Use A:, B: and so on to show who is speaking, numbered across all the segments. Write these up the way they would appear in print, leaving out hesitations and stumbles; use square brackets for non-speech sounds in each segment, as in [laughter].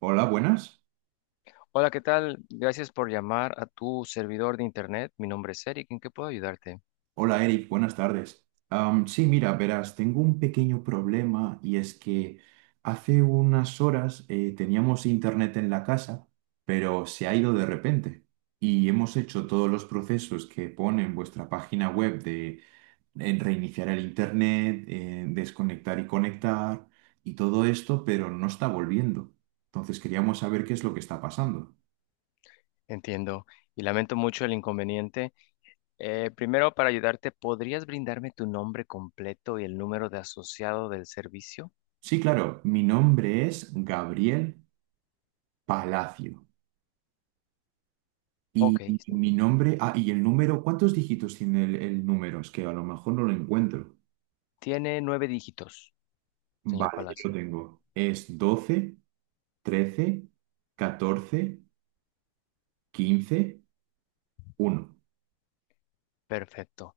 A: Hola, buenas.
B: Hola, ¿qué tal? Gracias por llamar a tu servidor de internet. Mi nombre es Eric. ¿En qué puedo ayudarte?
A: Hola, Eric, buenas tardes. Sí, mira, verás, tengo un pequeño problema y es que hace unas horas teníamos internet en la casa, pero se ha ido de repente y hemos hecho todos los procesos que pone en vuestra página web de en reiniciar el internet, desconectar y conectar y todo esto, pero no está volviendo. Entonces queríamos saber qué es lo que está pasando.
B: Entiendo y lamento mucho el inconveniente. Primero, para ayudarte, ¿podrías brindarme tu nombre completo y el número de asociado del servicio?
A: Sí, claro, mi nombre es Gabriel Palacio.
B: Ok,
A: Y mi nombre, y el número, ¿cuántos dígitos tiene el número? Es que a lo mejor no lo encuentro.
B: tiene nueve dígitos, señor
A: Vale, yo lo
B: Palacio.
A: tengo. Es 121314151.
B: Perfecto.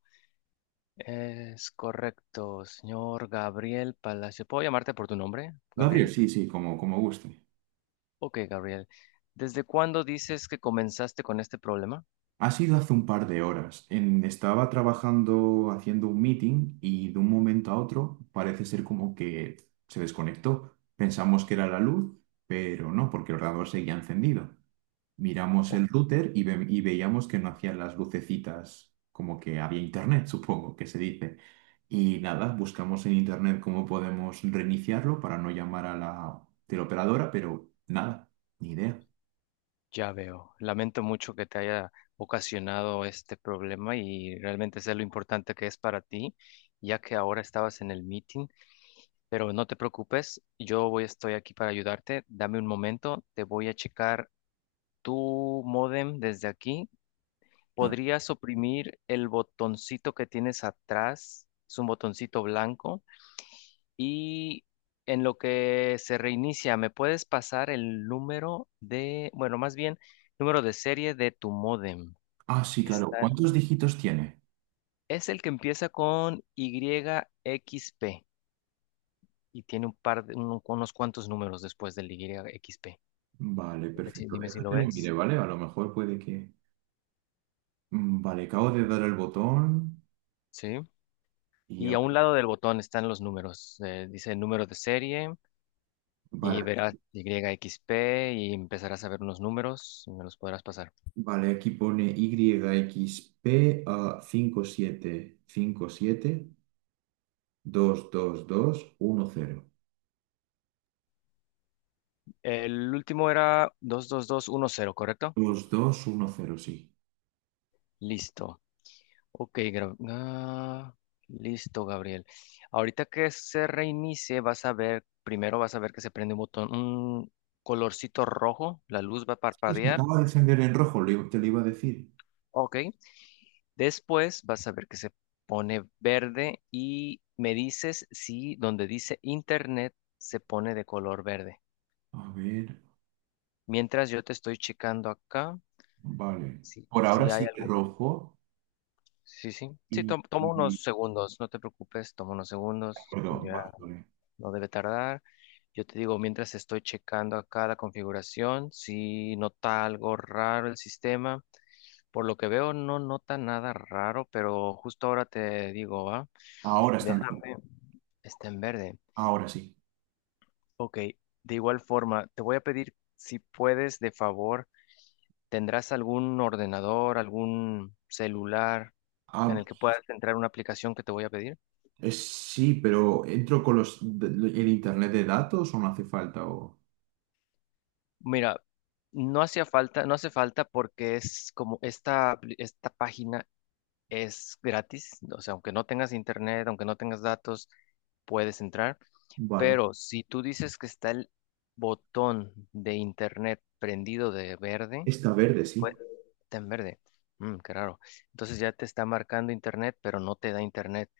B: Es correcto, señor Gabriel Palacio. ¿Puedo llamarte por tu nombre,
A: Gabriel,
B: Gabriel?
A: sí, sí, como guste.
B: Ok, Gabriel. ¿Desde cuándo dices que comenzaste con este problema?
A: Ha sido hace un par de horas. Estaba trabajando haciendo un meeting y de un momento a otro parece ser como que se desconectó. Pensamos que era la luz, pero no, porque el ordenador seguía encendido. Miramos el router y, y veíamos que no hacían las lucecitas, como que había internet, [laughs] supongo que se dice. Y nada, buscamos en internet cómo podemos reiniciarlo para no llamar a la teleoperadora, pero nada, ni idea.
B: Ya veo. Lamento mucho que te haya ocasionado este problema y realmente sé lo importante que es para ti, ya que ahora estabas en el meeting, pero no te preocupes, yo voy, estoy aquí para ayudarte. Dame un momento, te voy a checar tu modem desde aquí. ¿Podrías oprimir el botoncito que tienes atrás? Es un botoncito blanco. Y en lo que se reinicia, ¿me puedes pasar el número de, bueno, más bien, número de serie de tu módem?
A: Ah, sí, claro.
B: Está,
A: ¿Cuántos dígitos tiene?
B: es el que empieza con YXP y tiene un par de, unos cuantos números después del YXP.
A: Vale,
B: Dime si,
A: perfecto.
B: dime si lo
A: Déjate lo mire,
B: ves.
A: ¿vale? A lo mejor puede que. Mm, vale, acabo de dar el botón
B: Sí.
A: y
B: Y a
A: ahora.
B: un lado del botón están los números. Dice número de serie y
A: Vale,
B: verás YXP y empezarás a ver unos números y me los podrás pasar.
A: vale, aquí pone YXP a 5557572210
B: El último era 22210, ¿correcto?
A: 2210 sí.
B: Listo. Ok, listo, Gabriel. Ahorita que se reinicie, vas a ver, primero vas a ver que se prende un botón, un colorcito rojo, la luz va a
A: Sí, se
B: parpadear.
A: acaba de encender en rojo, te lo iba a decir.
B: Ok. Después vas a ver que se pone verde y me dices si donde dice internet se pone de color verde.
A: A ver,
B: Mientras yo te estoy checando acá,
A: vale.
B: si,
A: Por ahora
B: si hay
A: sigue
B: algo.
A: rojo
B: Sí, sí. Sí,
A: y...
B: toma
A: y-
B: unos segundos, no te preocupes, toma unos
A: de
B: segundos,
A: acuerdo,
B: ya
A: vale, vale.
B: no debe tardar. Yo te digo, mientras estoy checando acá la configuración, si nota algo raro el sistema, por lo que veo no nota nada raro, pero justo ahora te digo, ¿va?
A: Ahora está en rojo.
B: Déjame, está en verde.
A: Ahora sí.
B: Ok, de igual forma, te voy a pedir si puedes, de favor, ¿tendrás algún ordenador, algún celular en
A: Ah,
B: el que puedas entrar una aplicación que te voy a pedir?
A: Sí, pero ¿entro con los, el internet de datos o no hace falta? O.
B: Mira, no hacía falta, no hace falta porque es como esta, esta página es gratis, o sea, aunque no tengas internet, aunque no tengas datos, puedes entrar,
A: Vale.
B: pero si tú dices que está el botón de internet prendido de verde,
A: Está verde, sí.
B: pues está en verde. Mm, qué raro. Entonces ya te está marcando internet, pero no te da internet.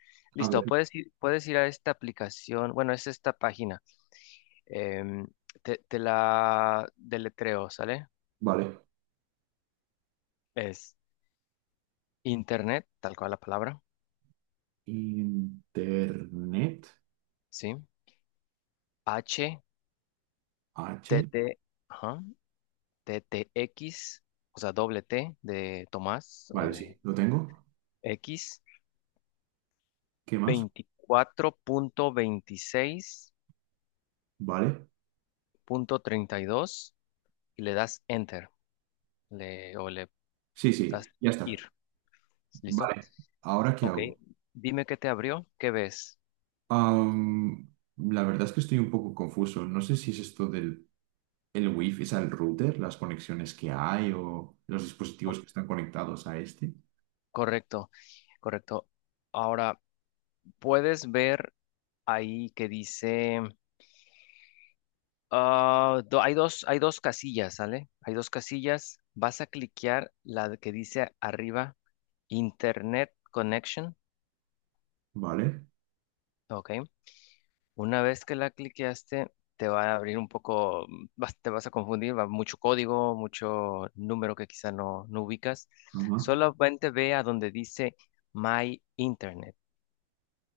A: A
B: Listo,
A: ver,
B: puedes ir a esta aplicación, bueno, es esta página. em, te la deletreo, ¿sale?
A: vale.
B: Es internet, tal cual la palabra,
A: Internet.
B: ¿sí? H,
A: H.
B: T, T, ajá, T, T, X, o sea, doble T de Tomás o
A: Vale, sí,
B: de
A: lo tengo.
B: X,
A: ¿Qué más? Vale.
B: 24.26.32 y le das enter, o le
A: Sí,
B: das
A: sí, ya está.
B: ir, ¿listo?
A: Vale. ¿Ahora qué
B: Ok,
A: hago?
B: dime qué te abrió, qué ves.
A: Am, la verdad es que estoy un poco confuso. No sé si es esto del el wifi, es el router, las conexiones que hay o los
B: Oh,
A: dispositivos que están conectados a este.
B: correcto, correcto. Ahora, puedes ver ahí que dice... Ah, hay dos casillas, ¿sale? Hay dos casillas. Vas a cliquear la de que dice arriba Internet Connection,
A: Vale.
B: ¿ok? Una vez que la cliqueaste, te va a abrir un poco, te vas a confundir, va mucho código, mucho número que quizá no, no ubicas.
A: Ajá.
B: Solamente ve a donde dice My Internet.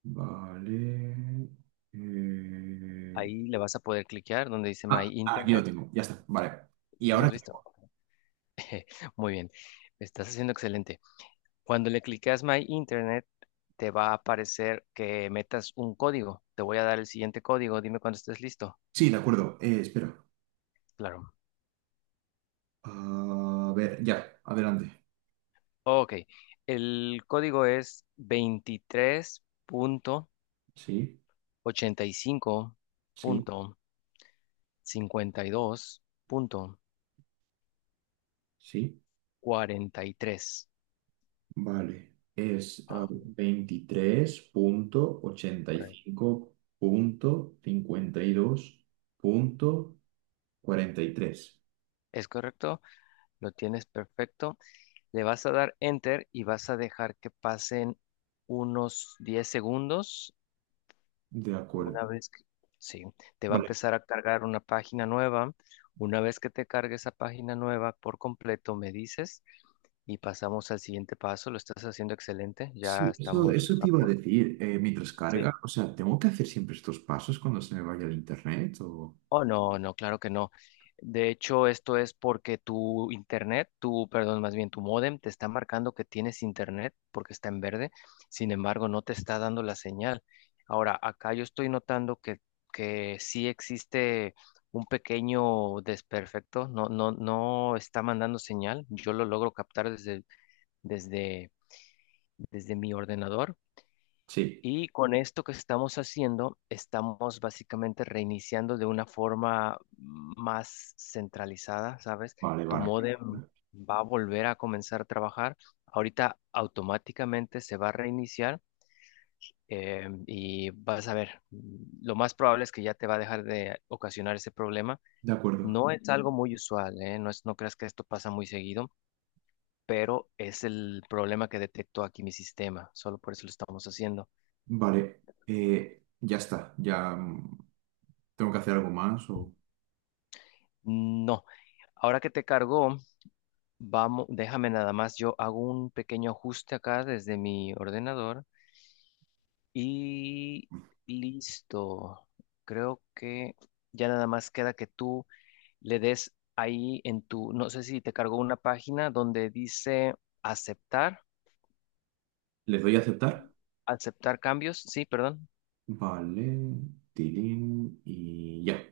A: Vale. eh,
B: Ahí le vas a poder cliquear donde dice My
A: Ah, aquí lo
B: Internet.
A: tengo. Ya está. Vale. Y
B: ¿Sí lo
A: ahora
B: has visto?
A: tengo.
B: [laughs] Muy bien, estás haciendo excelente. Cuando le clicas My Internet, te va a aparecer que metas un código. Te voy a dar el siguiente código. Dime cuando estés listo.
A: Sí, de acuerdo. Espera.
B: Claro.
A: A ver, ya. Adelante.
B: Ok. El código es 23 punto
A: Sí,
B: punto ochenta y cinco
A: sí,
B: punto 52
A: sí.
B: 23.85.52.43.
A: Vale. Es
B: Oh,
A: veintitrés punto ochenta y
B: correcto.
A: cinco punto cincuenta y dos punto cuarenta y tres
B: Es correcto, lo tienes perfecto. Le vas a dar enter y vas a dejar que pasen unos 10 segundos.
A: De acuerdo.
B: Una vez que, sí, te va a
A: Vale.
B: empezar a cargar una página nueva. Una vez que te cargue esa página nueva por completo, me dices y pasamos al siguiente paso. Lo estás haciendo excelente. Ya
A: Sí, eso,
B: estamos
A: eso te
B: a
A: iba a
B: punto.
A: decir, mientras
B: Sí.
A: carga, o sea, ¿tengo que hacer siempre estos pasos cuando se me vaya el internet o?
B: Oh, no, no, claro que no. De hecho, esto es porque tu internet, tu, perdón, más bien tu módem te está marcando que tienes internet porque está en verde. Sin embargo, no te está dando la señal. Ahora, acá yo estoy notando que sí existe un pequeño desperfecto. No, no, no está mandando señal. Yo lo logro captar desde, desde mi ordenador.
A: Sí,
B: Y con esto que estamos haciendo, estamos básicamente reiniciando de una forma más centralizada, ¿sabes?
A: vale,
B: Tu
A: vale,
B: módem
A: perfecto.
B: va a volver a comenzar a trabajar. Ahorita automáticamente se va a reiniciar y vas a ver, lo más probable es que ya te va a dejar de ocasionar ese problema.
A: De acuerdo,
B: No es algo muy usual, ¿eh? No es, no creas que esto pasa muy seguido, pero es el problema que detectó aquí mi sistema. Solo por eso lo estamos haciendo.
A: vale, ya está, ya tengo que hacer algo más o.
B: No. Ahora que te cargó, vamos, déjame nada más. Yo hago un pequeño ajuste acá desde mi ordenador y listo. Creo que ya nada más queda que tú le des ahí en tu, no sé si te cargó una página donde dice aceptar,
A: ¿Les doy a aceptar?
B: aceptar cambios. Sí, perdón.
A: Vale, tilín y ya.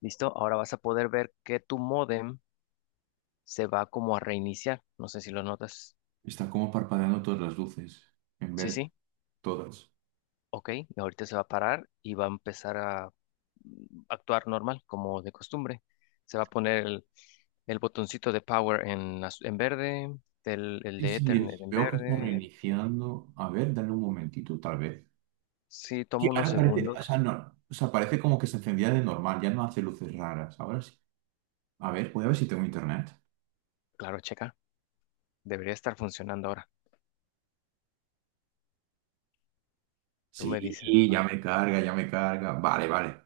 B: Listo. Ahora vas a poder ver que tu módem se va como a reiniciar. No sé si lo notas.
A: Están como parpadeando todas las luces, en
B: Sí,
A: verde,
B: sí.
A: todas.
B: Ok, y ahorita se va a parar y va a empezar a actuar normal, como de costumbre. Se va a poner el botoncito de power en verde, el
A: Sí,
B: de
A: sí,
B: Ethernet en
A: veo que está
B: verde.
A: reiniciando. A ver, dale un momentito, tal vez
B: Sí, toma
A: que
B: unos
A: ahora parece, o sea,
B: segundos.
A: no, o sea, parece como que se encendía de normal, ya no hace luces raras. Ahora sí. A ver, voy a ver si tengo internet.
B: Claro, checa, debería estar funcionando ahora. Tú me dices,
A: Sí, ya
B: ¿no?
A: me carga, ya me carga. Vale, vale.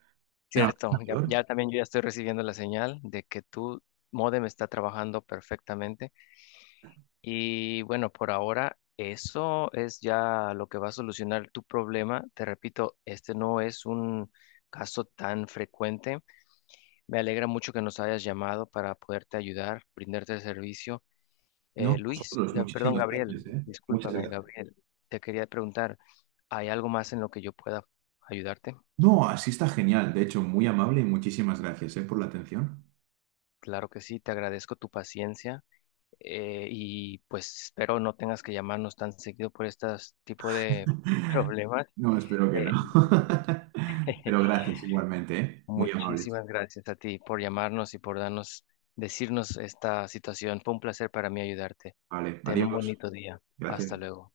A: Ah,
B: Cierto, ya,
A: mayor.
B: ya también yo ya estoy recibiendo la señal de que tu módem está trabajando perfectamente. Y bueno, por ahora eso es ya lo que va a solucionar tu problema. Te repito, este no es un caso tan frecuente. Me alegra mucho que nos hayas llamado para poderte ayudar, brindarte el servicio.
A: No,
B: Luis,
A: vosotros,
B: perdón,
A: muchísimas
B: Gabriel,
A: gracias, ¿eh? Muchas
B: discúlpame,
A: gracias.
B: Gabriel, te quería preguntar, ¿hay algo más en lo que yo pueda ayudarte?
A: No, así está genial. De hecho, muy amable y muchísimas gracias, ¿eh? Por la atención.
B: Claro que sí, te agradezco tu paciencia y pues espero no tengas que llamarnos tan seguido por este tipo de
A: [laughs]
B: problemas.
A: No, espero que no.
B: Eh,
A: [laughs] Pero
B: [laughs]
A: gracias igualmente, ¿eh? Muy amables.
B: Muchísimas gracias a ti por llamarnos y por darnos, decirnos esta situación. Fue un placer para mí ayudarte.
A: Vale,
B: Ten un
A: adiós.
B: bonito día. Hasta
A: Gracias.
B: luego.